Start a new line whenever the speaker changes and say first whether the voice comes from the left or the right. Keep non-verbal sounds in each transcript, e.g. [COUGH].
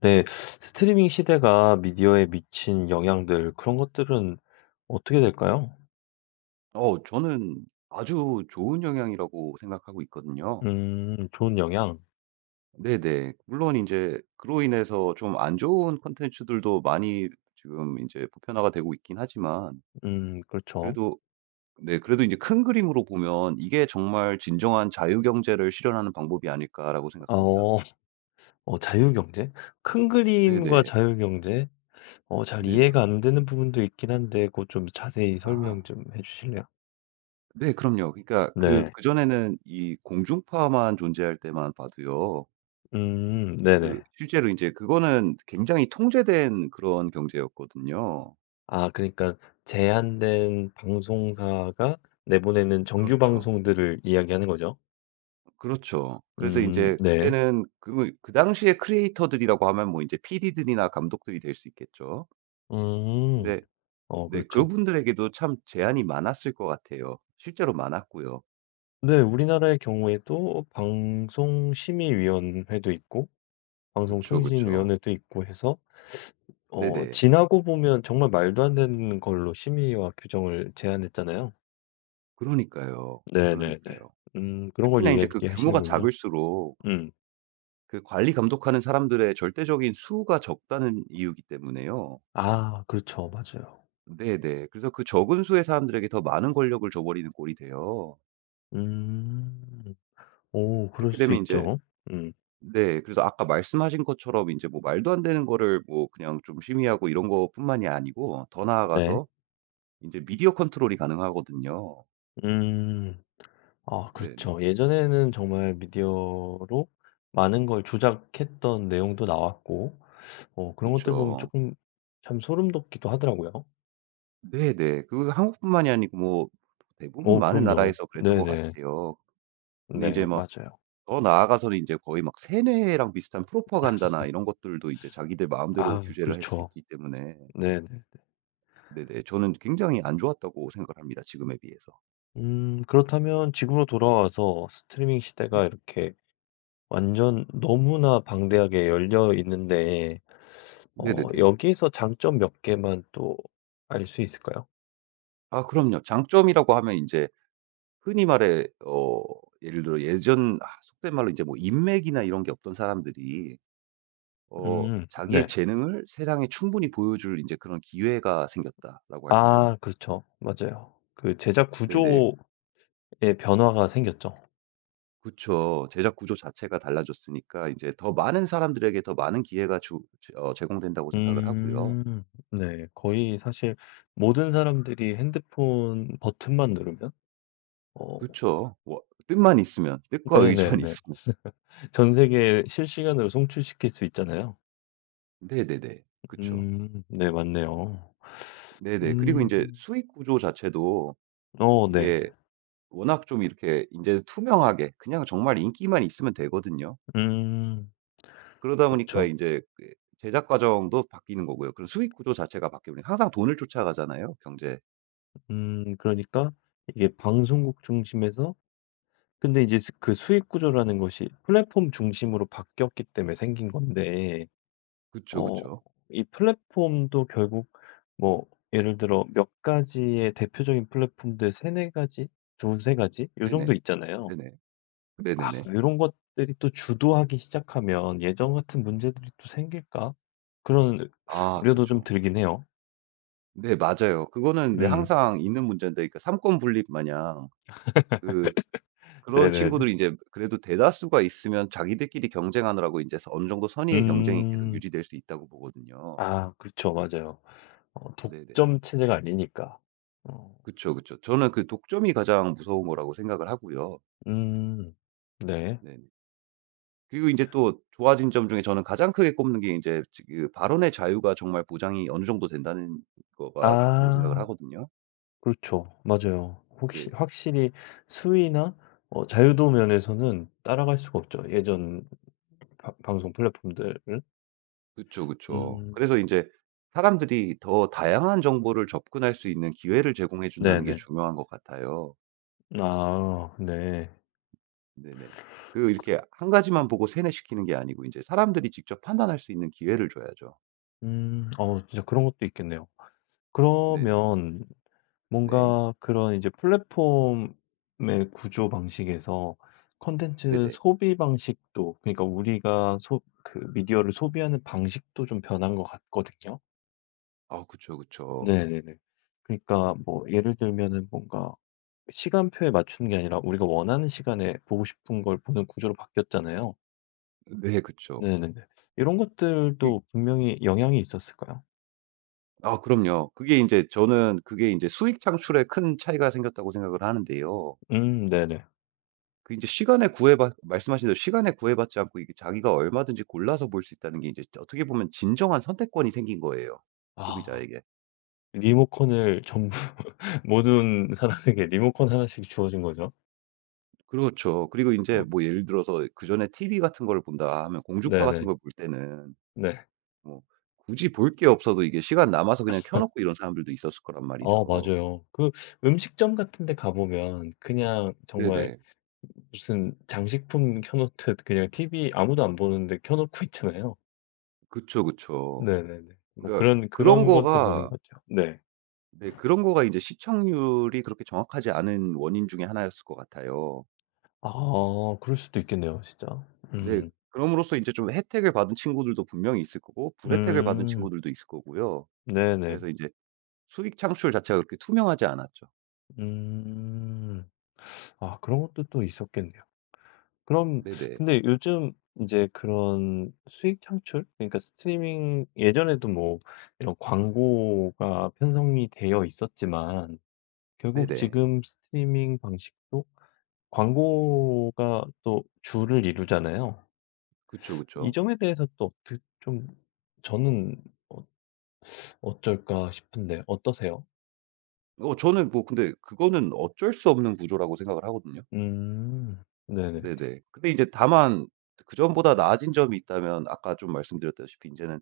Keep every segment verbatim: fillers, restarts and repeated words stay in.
left: 네. 스트리밍 시대가 미디어에 미친 영향들 그런 것들은 어떻게 될까요?
right: 어 저는 아주 좋은 영향이라고 생각하고 있거든요.
left: 음 좋은 영향.
right: 네네. 물론 이제 그로 인해서 좀 안 좋은 콘텐츠들도 많이 지금 이제 보편화가 되고 있긴 하지만
left: 음 그렇죠.
right: 그래도 네 그래도 이제 큰 그림으로 보면 '이게 정말 진정한 자유 경제를 실현하는 방법이 아닐까.'라고 생각합니다.
left: 어 어 자유경제? 큰 그림과
right: 네네.
left: 자유경제? 어 잘
right: 네네.
left: 이해가 안 되는 부분도 있긴 한데 고 좀 자세히 설명
right: 아
left: 좀 해 주실래요?
right: 네 그럼요. 그러니까
left: 네.
right: 그
left: 네.
right: 그전에는 이 공중파만 존재할 때만 봐도요.
left: 음
right: 그
left: 네네.
right: 실제로 이제 그거는 굉장히 통제된 그런 경제였거든요.
left: 아 그러니까 제한된 방송사가 내보내는 정규
right: 그렇죠.
left: 방송들을 이야기하는 거죠?
right: 그렇죠. 그래서
left: 음
right: 인제
left: 네.
right: 그때는 그 그 당시에 크리에이터들이라고 하면 뭐 인제 피디들이나 감독들이 될 수 있겠죠.
left: 음.
right: 근데
left: 어
right: 네
left: 그렇죠.
right: 그분들에게도 참 제한이 많았을 것 같아요. 실제로 많았고요.
left: 네. 우리나라의 경우에도 방송심의위원회도 있고
right: 그쵸, 그쵸.
left: 방송통신위원회도 있고 해서 어
right: 네네.
left: 지나고 보면 정말 말도 안 되는 걸로 심의와 규정을 제안했잖아요.
right: 그러니까요.
left: 네네네.
right: 그러니까요.
left: 음. 그런 걸
right: 특히나
left: 얘
right: 인제 그
left: 기하시는
right: 규모가
left: 군요
right: 작을수록
left: 음.
right: 그 관리 감독하는 사람들의 절대적인 수가 적다는 이유이기 때문에요.
left: 아 그렇죠. 맞아요.
right: 네네. 그래서 그 적은 수의 사람들에게 더 많은 권력을 줘 버리는 꼴이 돼요.
left: 음. 오 그럴
right: 그렇게
left: 수
right: 되면 인제
left: 있죠. 음.
right: 네. 그래서 아까 말씀하신 것처럼 이제 뭐 말도 안 되는 거를 뭐 그냥 좀 심의하고 이런 것뿐만이 아니고 더
left: 네.
right: 나아가서 이제 미디어 컨트롤이 가능하거든요.
left: 음. 아
right: 네네.
left: 그렇죠. 예전에는 정말 미디어로 많은 걸 조작했던 내용도 나왔고 어 그런 것들 보면
right: 그쵸.
left: 조금 참 소름 돋기도 하더라고요.
right: 네네. 그 한국뿐만이 아니고 뭐 대부분
left: 어
right: 많은
left: 그럼요.
right: 나라에서 그랬던 것
left: 네네.
right: 같아요. 근데 이제
left: 네
right: 막
left: 맞아요.
right: 더 나아가서는 이제 거의 막 세뇌랑 비슷한 프로파간다나 이런 것들도 이제 자기들 마음대로
left: 아
right: 규제를 할 수
left: 그렇죠.
right: 있기 때문에
left: 네네.
right: 네네 저는 굉장히 안 좋았다고 생각을 합니다, 지금에 비해서.
left: 음 그렇다면 지금으로 돌아와서 스트리밍
right: 네.
left: 시대가 이렇게 완전 너무나 방대하게 열려 있는데 어
right: 네네네.
left: 여기에서 장점 몇 개만 또 알 수 있을까요?
right: 아 그럼요. 장점이라고 하면 이제 흔히 말해 어 예를 들어 예전 아 속된 말로 이제 뭐 인맥이나 이런 게 없던 사람들이 어
left: 음
right: 자기의
left: 네.
right: 재능을 세상에 충분히 보여줄 인제 그런 기회가 생겼다라고 할까요?
left: 아 그렇죠. 맞아요. 그 제작
right: 네네.
left: 구조의 변화가 생겼죠.
right: 그쵸. 제작 구조 자체가 달라졌으니까 인제 더 많은 사람들에게 더 많은 기회가 주 제 어 제공된다고 생각을 하고요.
left: 음. 네. 거의 사실 모든 사람들이 핸드폰 버튼만 누르면 어
right: 그쵸. 워 뜻만 있으면, 뜻과 의지만
left: 네네네.
right: 있으면.
left: 전 세계에 실시간으로 송출시킬 수 있잖아요.
right: 네네네. 그쵸.
left: 음. 네 맞네요.
right: 네네. 그리고 인제
left: 음.
right: 수익 구조 자체도
left: 어 네.
right: 이게 워낙 좀 이렇게 이제 투명하게 그냥 정말 인기만 있으면 되거든요.
left: 음.
right: 그러다 보니까 이
left: 그렇죠.
right: 제 그 제작 과정도 바뀌는 거고요. 그리고 수익 구조 자체가 바뀌면 항상 돈을 쫓아가잖아요, 경제.
left: 음 그러니까 이게 방송국 중심에서 근데 이제 그 수익 구조라는 것이 플랫폼 중심으로 바뀌었기 때문에 생긴 건데
right: 그쵸,
left: 어
right: 그쵸.
left: 이 플랫폼도 결국 뭐 예를 들어 몇 가지의 대표적인 플랫폼들 세네 가지, 두세 가지 요 정도
right: 네네.
left: 있잖아요.
right: 네네.
left: 아
right: 네네네.
left: 요런 것들이 또 주도하기 시작하면 예전 같은 문제들이 또 생길까? 그런
right: 아
left: 우려도 좀
right: 그쵸.
left: 들긴 해요.
right: 네 맞아요. 그거는 근데
left: 음.
right: 항상 있는 문제인데 그러니까 삼권분립 마냥 그 그런
left: 네네네.
right: 친구들이 이제 그래도 대다수가 있으면 자기들끼리 경쟁하느라고 이제 어느 정도 선의의 경쟁이 계속
left: 음.
right: 유지될 수 있다고 보거든요.
left: 아 그렇죠. 맞아요. 어
right: 네네.
left: 독점 체제가 아니니까. 어.
right: 그쵸, 그쵸. 저는 그 독점이 가장 무서운 거라고 생각을 하고요.
left: 음. 네.
right: 네네. 그리고 인제 또 좋아진 점 중에 저는 가장 크게 꼽는 게 인제 지 그 발언의 자유가 정말 보장이 어느 정도 된다는 거가 좋다고 생각을
left: 아.
right: 하거든요.
left: 그렇죠. 맞아요.
right: 네.
left: 혹시 확실히 수위나 어 자유도 면에서는 따라갈 수가 없죠, 예전 바 방송 플랫폼들은.
right: 그쵸, 그쵸.
left: 음.
right: 그래서 인제 사람들이 더 다양한 정보를 접근할 수 있는 기회를 제공해 준다는 게
left: 네네.
right: 중요한 것 같아요.
left: 아 네.
right: 네네. 그 이렇게 한 가지만 보고 세뇌시키는 게 아니고 인제 사람들이 직접 판단할 수 있는 기회를 줘야죠.
left: 음. 어 진짜 그런 것도 있겠네요.
right: 네네.
left: 그러면
right: 네.
left: 뭔가 그런 이제 플랫폼의 구조 방식에서 콘텐츠
right: 네네.
left: 소비 방식도 그러니까 우리가 소 그 미디어를 소비하는 방식도 좀 변한 것 같거든요.
right: 아 그쵸, 그쵸.
left: 네네네. 그러니까 뭐 예를 들면은 뭔가 시간표에 맞추는 게 아니라 우리가 원하는 시간에 보고 싶은 걸 보는 구조로 바뀌었잖아요.
right: 네 그쵸.
left: 네네네. 이런
right: 이
left: 것들도 분명히 영향이 있었을까요?
right: 아 그럼요. 그게 인제 저는 그게 인제 수익 창출에 큰 차이가 생겼다고 생각을 하는데요.
left: 음 네네.
right: 그 인제 시간에 구애받 말씀하신 대로 시간에 구애받지 않고 이게 자기가 얼마든지 골라서 볼 수 있다는 게 이제 어떻게 보면 진정한 선택권이 생긴 거예요,
left: 아
right: 소비자에게.
left: 리모컨을 전부 [LAUGHS] 모든 사람에게 리모컨 하나씩 주어진 거죠.
right: 그렇죠. 그리고 인제
left: 어
right: 뭐 예를 들어서 그전에 티브이 같은 거를 본다 하면 공중파 같은
left: 네네.
right: 걸 볼 때는
left: 네.
right: 뭐 굳이 볼게 없어도 이게 시간 남아서 그냥 켜 놓고 이런 사람들도 있었을 거란
left: 어
right: 말이죠.
left: 맞아요. 그 음식점 같은 데 가 보면 그냥 정말
right: 네네.
left: 무슨 장식품 켜 놓듯 그냥 티비 아무도 안 보는데 켜 놓고 있잖아요.
right: 그쵸, 그쵸.
left: 네네네. 뭐
right: 그러니까
left: 그런
right: 그런
left: 그런 것도 보는
right: 거가
left: 거죠. 네.
right: 네. 그런 거가 이제 시청률이 그렇게 정확하지 않은 원인 중에 하나였을 것 같아요.
left: 아 그럴 수도 있겠네요 진짜.
right: 네.
left: 음.
right: 그럼으로써 이제 좀 혜택을 받은 친구들도 분명히 있을 거고 불혜택을 받은
left: 음.
right: 친구들도 있을 거고요.
left: 네네.
right: 그래서 이제 수익 창출 자체가 그렇게 투명하지 않았죠.
left: 음. 아 그런 것도 또 있었겠네요. 그럼
right: 네네.
left: 근데 요즘 인제 그런 수익 창출? 그러니까 스트리밍 예전에도 뭐 이런 광고가 편성이 되어 있었지만 결국
right: 네네.
left: 지금 스트리밍 방식도 광고가 또 주를 이루잖아요.
right: 그쵸,
left: 이
right: 그쵸.
left: 점에 대해서 또 어떻 좀 저는 어 어쩔까 싶은데 어떠세요?
right: 어 저는 뭐 근데 그거는 어쩔 수 없는 구조라고 생각을 하거든요.
left: 음. 네네.
right: 네네. 근데 이제 다만 그전보다 나아진 점이 있다면 아까 좀 말씀드렸다시피 이제는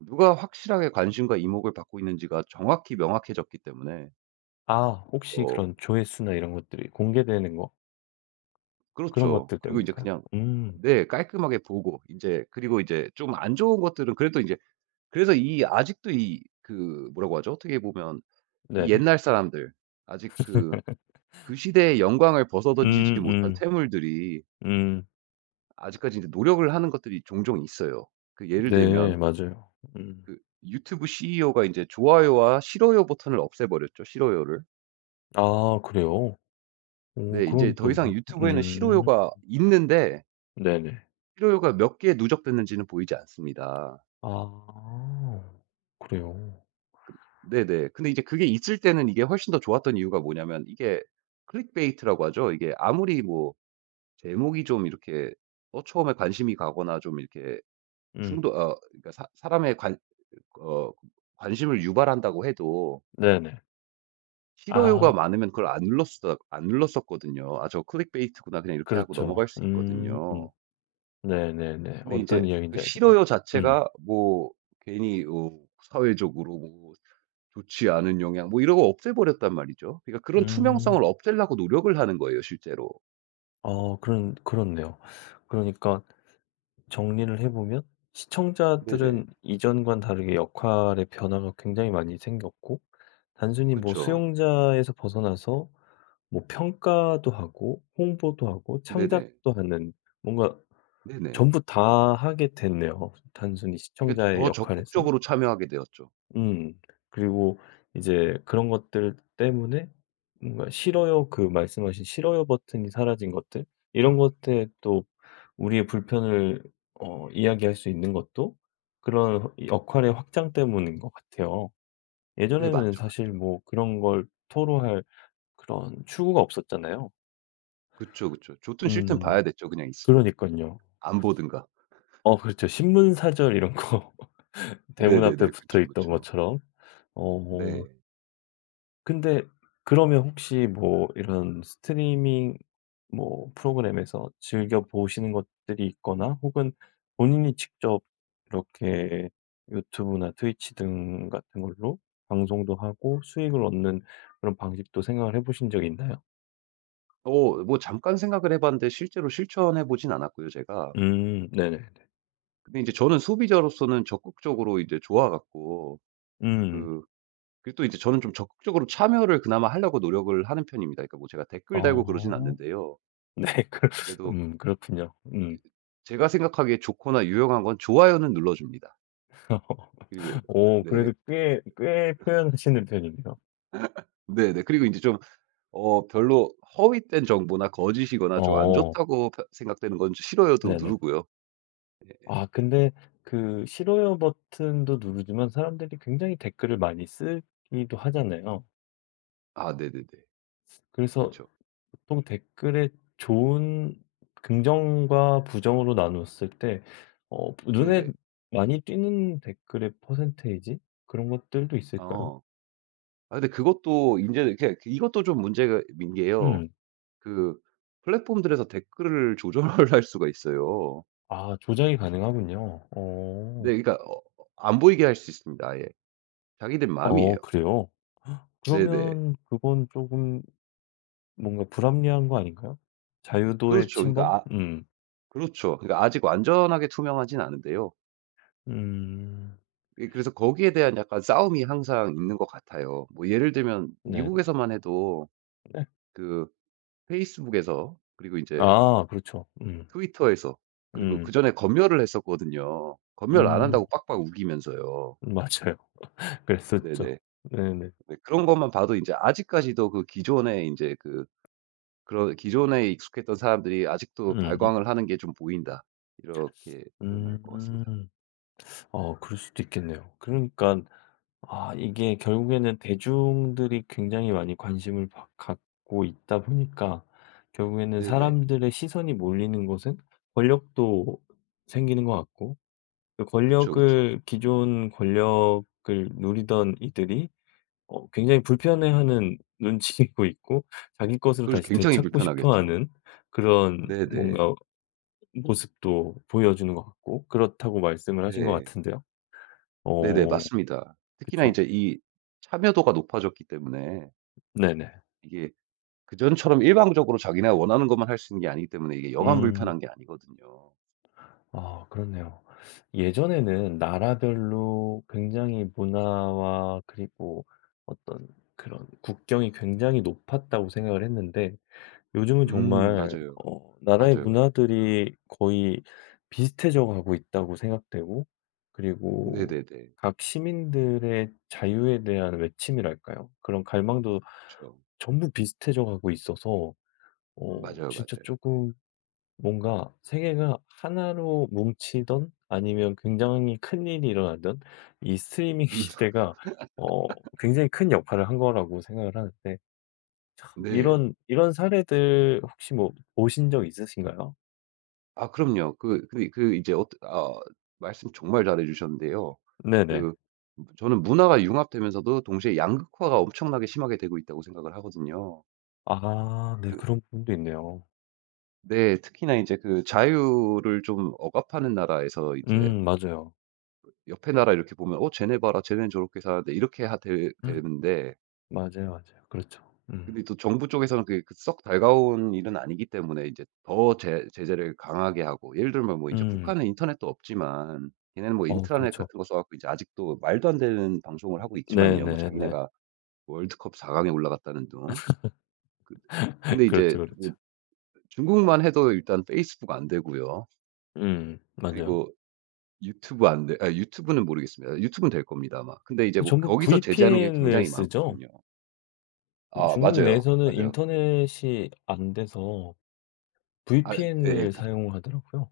right: 누가 확실하게 관심과 이목을 받고 있는지가 정확히 명확해졌기 때문에
left: 아 혹시
right: 어
left: 그런 조회수나 이런 것들이 공개되는 거 그런
right: 그렇죠.
left: 것들
right: 그리고 이제
left: 때문일까요?
right: 그냥
left: 음.
right: 네 깔끔하게 보고 인제 그리고 이제 좀 안 좋은 것들은 그래도 인제 그래서 이 아직도 이 그 뭐라고 하죠? 어떻게 보면 이
left: 네네.
right: 옛날 사람들 아직 그, 그 시대의 영광을 벗어던지지 못한
left: 음음.
right: 퇴물들이
left: 음.
right: 아직까지 인제 노력을 하는 것들이 종종 있어요. 그 예를
left: 네
right: 들면
left: 맞아요. 음.
right: 그 유튜브 씨이오가 인제 좋아요와 싫어요 버튼을 없애버렸죠, 싫어요를.
left: 아 그래요? 오
right: 네 인제
left: 그건
right: 더
left: 또
right: 이상
left: 뭐
right: 유튜브에는
left: 음.
right: 싫어요가 있는데
left: 네네.
right: 싫어요가 몇 개 누적됐는지는 보이지 않습니다.
left: 아. 그래요.
right: 네네. 근데 이제 그게 있을 때는 이게 훨씬 더 좋았던 이유가 뭐냐면 이게 클릭베이트라고 하죠. 이게 아무리 뭐 제목이 좀 이렇게 어 처음에 관심이 가거나 좀 이렇게
left: 음.
right: 충동 어 그러니까 사 사람의 관 어 관심을 유발한다고 해도
left: 네네. 아
right: 싫어요가 많으면 그걸 안 눌렀었 안 눌렀었거든요. '아 저 클릭베이트구나.' 그냥 이렇게 하고
left: 그렇죠.
right: 넘어갈 수
left: 음.
right: 있거든요.
left: 네네네.
right: 근데 이제
left: 어떤
right: 그
left: 이야기인지 알겠네요.
right: 싫어요
left: 음.
right: 자체가 뭐 괜히 어 사회적으로 뭐 좋지 않은 영향 뭐 이런 거 없애버렸단 말이죠. 그러니까 그런 투명성을
left: 음.
right: 없애려고 노력을 하는 거예요 실제로.
left: 어 그런 그렇네요. 그러니까 정리를 해 보면
right: 네네.
left: 시청자들은 이전과는 다르게 역할의 변화가 굉장히 많이 생겼고 단순히 뭐
right: 그쵸.
left: 수용자에서 벗어나서 뭐 평가도 하고 홍보도 하고
right: 네네.
left: 창작도 하는 뭔가
right: 네네.
left: 전부 다 하게 됐네요, 단순히
right: 그러니까
left: 시청자의
right: 더
left: 역할에서.
right: 적극적으로 참여하게 되었죠.
left: 음. 그리고 이제 그런 것들 때문에 뭔가 싫어요 그 말씀하신 싫어요 버튼이 사라진 것들 이런 것들에 또 우리의 불편을 어 이야기할 수 있는 것도 그런 역할의 확장 때문인 것 같아요.
right: 네
left: 예전에는
right: 맞죠,
left: 사실
right: 맞죠.
left: 뭐 그런 걸 토로할 그런 추구가 없었잖아요.
right: 그쵸, 그쵸. 좋든 싫든
left: 음.
right: 봐야 됐죠 그냥 있으면.
left: 그러니깐요.
right: 안 보든가.
left: 어 그렇죠. 신문사절 이런 거 [LAUGHS] 대문 앞에
right: 네네네.
left: 붙어
right: 그쵸,
left: 있던
right: 그쵸.
left: 것처럼. 어. 뭐
right: 네.
left: 근데 그러면 혹시 뭐 이런 스트리밍 뭐 프로그램에서 즐겨 보시는 것들이 있거나 혹은 본인이 직접 이렇게 유튜브나 트위치 등 같은 걸로 방송도 하고 수익을 얻는 그런 방식도 생각을 해 보신 적이 있나요?
right: 어 뭐 잠깐 생각을 해 봤는데 실제로 실천해 보진 않았고요 제가.
left: 음 네네네.
right: 근데 이제 저는 소비자로서는 적극적으로 이제 좋아 갖고
left: 음.
right: 그 그리고 또 이제 저는 좀 적극적으로 참여를 그나마 하려고 노력을 하는 편입니다. 그러니까 뭐 제가 댓글 달고 그러진
left: 어.
right: 않는데요.
left: [LAUGHS] 네. 그
right: 그래도
left: 음 그렇군요. 음.
right: 제가 생각하기에 좋거나 유용한 건 좋아요는 눌러 줍니다.
left: [LAUGHS]
right: 그리고
left: 어
right: 네네.
left: 그래도 꽤 꽤 표현하시는 편이네요.
right: 네네. 그리고 인제 좀 어 별로 허위된 정보나 거짓이거나 좀 안
left: 어.
right: 좋다고 펴 생각되는 건 싫어요도
left: 네네.
right: 누르고요. 예.
left: 아 근데 그 싫어요 버튼도 누르지만 사람들이 굉장히 댓글을 많이 쓰기도 하잖아요.
right: 아 네네네.
left: 그래서
right: 그쵸.
left: 보통 댓글에 좋은 긍정과 부정으로 나눴을 때 어 눈에
right: 네네.
left: 많이 띄는 댓글의 퍼센테이지 그런 것들도 있을까요?
right: 어. 아 근데 그것도 인제 이렇게 이것도 좀 문제가 민 게요.
left: 음.
right: 그 플랫폼들에서 댓글을 조절을 [LAUGHS] 할 수가 있어요.
left: 아 조작이 가능하군요. 어.
right: 네 그러니까 어 안 보이게 할 수 있습니다 아예. 자기들 마음이에요.
left: 어 그래요?
right: 네네.
left: 그러면 그건 조금 뭔가 불합리한 거 아닌가요? 자유도의
right: 그렇죠.
left: 침범?
right: 그러니까 아
left: 음.
right: 그렇죠. 그러니까 아직 완전하게 투명하진 않은데요.
left: 음.
right: 예 그래서 거기에 대한 약간 싸움이 항상 있는 것 같아요. 뭐 예를 들면
left: 네네.
right: 미국에서만 해도 그 페이스북에서 그리고 이제
left: 아 그렇죠. 음.
right: 트위터에서 그리고
left: 음.
right: 그전에 검열을 했었거든요. 검열 안 한다고
left: 음.
right: 빡빡 우기면서요.
left: 음, 맞아요. [LAUGHS] 그랬었죠.
right: 네네.
left: 네네.
right: 네 그런 것만 봐도 이제 아직까지도 그 기존의 이제그 그런 기존에 익숙했던 사람들이 아직도
left: 음음.
right: 발광을 하는 게 좀 보인다. 이렇게 표현할 것 같습니다.
left: 음. 어 그럴 수도 있겠네요. 그러니까 아 이게 결국에는 대중들이 굉장히 많이 관심을 바- 갖고 있다 보니까 결국에는
right: 네네.
left: 사람들의 시선이 몰리는 곳은 권력도 생기는 것 같고 그
right: 그쵸, 그쵸.
left: 권력을 기존 권력을 누리던 이들이 어 굉장히 불편해하는 [LAUGHS] 눈치이고 있고 자기 것으로
right: 그래서
left: 다시
right: 굉장히
left: 되찾고
right: 불편하겠죠.
left: 싶어하는 그런
right: 네네.
left: 뭔가 모습도 보여주는 것 같고 그렇다고 말씀을 하신 것
right: 네.
left: 같은데요.
right: 네네.
left: 어
right: 맞습니다. 특히나
left: 그쵸?
right: 인제 이 참여도가 높아졌기 때문에
left: 네네.
right: 이게 그전처럼 일방적으로 자기네가 원하는 것만 할 수 있는 게 아니기 때문에 이게 여간
left: 음.
right: 불편한 게 아니거든요.
left: 아 그렇네요. 예전에는 나라별로 굉장히 문화와 그리고 어떤 그런 국경이 굉장히 높았다고 생각을 했는데 요즘은
right: 음
left: 정말
right: 맞아요.
left: 어 나라의
right: 맞아요, 맞아요.
left: 문화들이 거의 비슷해져 가고 있다고 생각되고 그리고
right: 네네네.
left: 각 시민들의 자유에 대한 외침이랄까요? 그런 갈망도
right: 그쵸.
left: 전부 비슷해져 가고 있어서 어
right: 맞아요,
left: 진짜
right: 맞아요.
left: 조금 뭔가 세계가 하나로 뭉치던 아니면 굉장히 큰일이 일어나던 이 스트리밍
right: 음
left: [LAUGHS] 시대가 어 굉장히 큰 역할을 한 거라고 생각을 하는데
right: 네.
left: 이런 이런 사례들 혹시 뭐 보신 적 있으신가요?
right: 아 그럼요. 그 그 그 이제 어 아 말씀 정말 잘해 주셨는데요.
left: 네네.
right: 그 저는 문화가 융합되면서도 동시에 양극화가 엄청나게 심하게 되고 있다고 생각을 하거든요.
left: 아 네
right: 그
left: 그런 부분도 있네요.
right: 네. 특히나 이제 그 자유를 좀 억압하는 나라에서 이제
left: 음 맞아요.
right: 옆에 나라 이렇게 보면 '어 쟤네 봐라. 쟤네는 저렇게 사는데.' 이렇게 하 되
left: 음,
right: 되는데
left: 맞아요, 맞아요. 그렇죠. 음.
right: 근데 또 정부 쪽에서는 그게 그썩 달가운 일은 아니기 때문에 이제 더 제 제재를 강하게 하고 예를 들면 뭐 이제
left: 음.
right: 북한은 인터넷도 없지만 걔네는 뭐
left: 어
right: 인트라넷
left: 그렇죠.
right: 같은 거 써 갖고 이제 아직도 말도 안 되는 방송을 하고 있지만요. 뭐
left: 네네네.
right: 자기네가 월드컵 사 강 강에 올라갔다는 둥. 그
left: [LAUGHS]
right: 근데
left: 그렇죠,
right: 이제 뭐
left: 그렇죠.
right: 중국만 해도 일단 페이스북 안 되고요.
left: 음 맞아요.
right: 그리고 유튜브 안 돼 아 유튜브는 모르겠습니다. 유튜브는 될 겁니다 아마. 근데 이제
left: 근데
right: 뭐
left: 전부
right: 거기서 제재하는 게
left: 브이피엔을
right: 굉장히
left: 쓰죠.
right: 많거든요. 아
left: 중국
right: 맞아요.
left: 내에서는
right: 맞아요.
left: 인터넷이 안 돼서
right: 아 예예.
left: 브이피엔을 사용 하더라고요.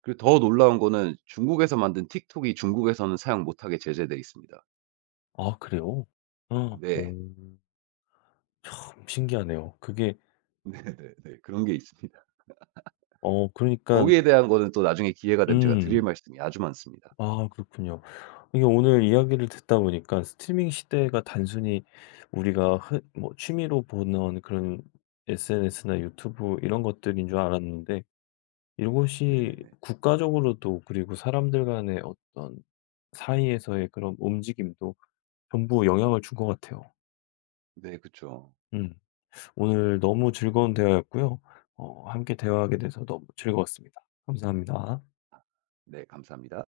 right: 그리고 더 놀라운 거는 중국에서 만든 틱톡이 중국에서는 사용 못하게 제재돼 있습니다.
left: 아 그래요? 아
right: 네.
left: 오 참 신기하네요. 그게
right: [LAUGHS] 네네네. 그런 게 있습니다.
left: 어 그러니까
right: 거기에 대한 거는 또 나중에 기회가 되면 제가 드릴
left: 음.
right: 말씀이 아주 많습니다.
left: 아 그렇군요. 이게 오늘 이야기를 듣다 보니까 스트리밍 시대가 단순히 우리가 흔 뭐 취미로 보는 그런 에스엔에스나 유튜브 이런 것들인 줄 알았는데
right: 네네네. 네
left: 이것이
right: 네.
left: 국가적으로도 그리고 사람들 간의 어떤 사이에서의 그런 움직임도 전부 영향을 준 것 같아요.
right: 네, 그쵸.
left: 음. 오늘 너무 즐거운 대화였고요. 어 함께 대화하게 돼서 너무 즐거웠습니다. 감사합니다.
right: 네 감사합니다.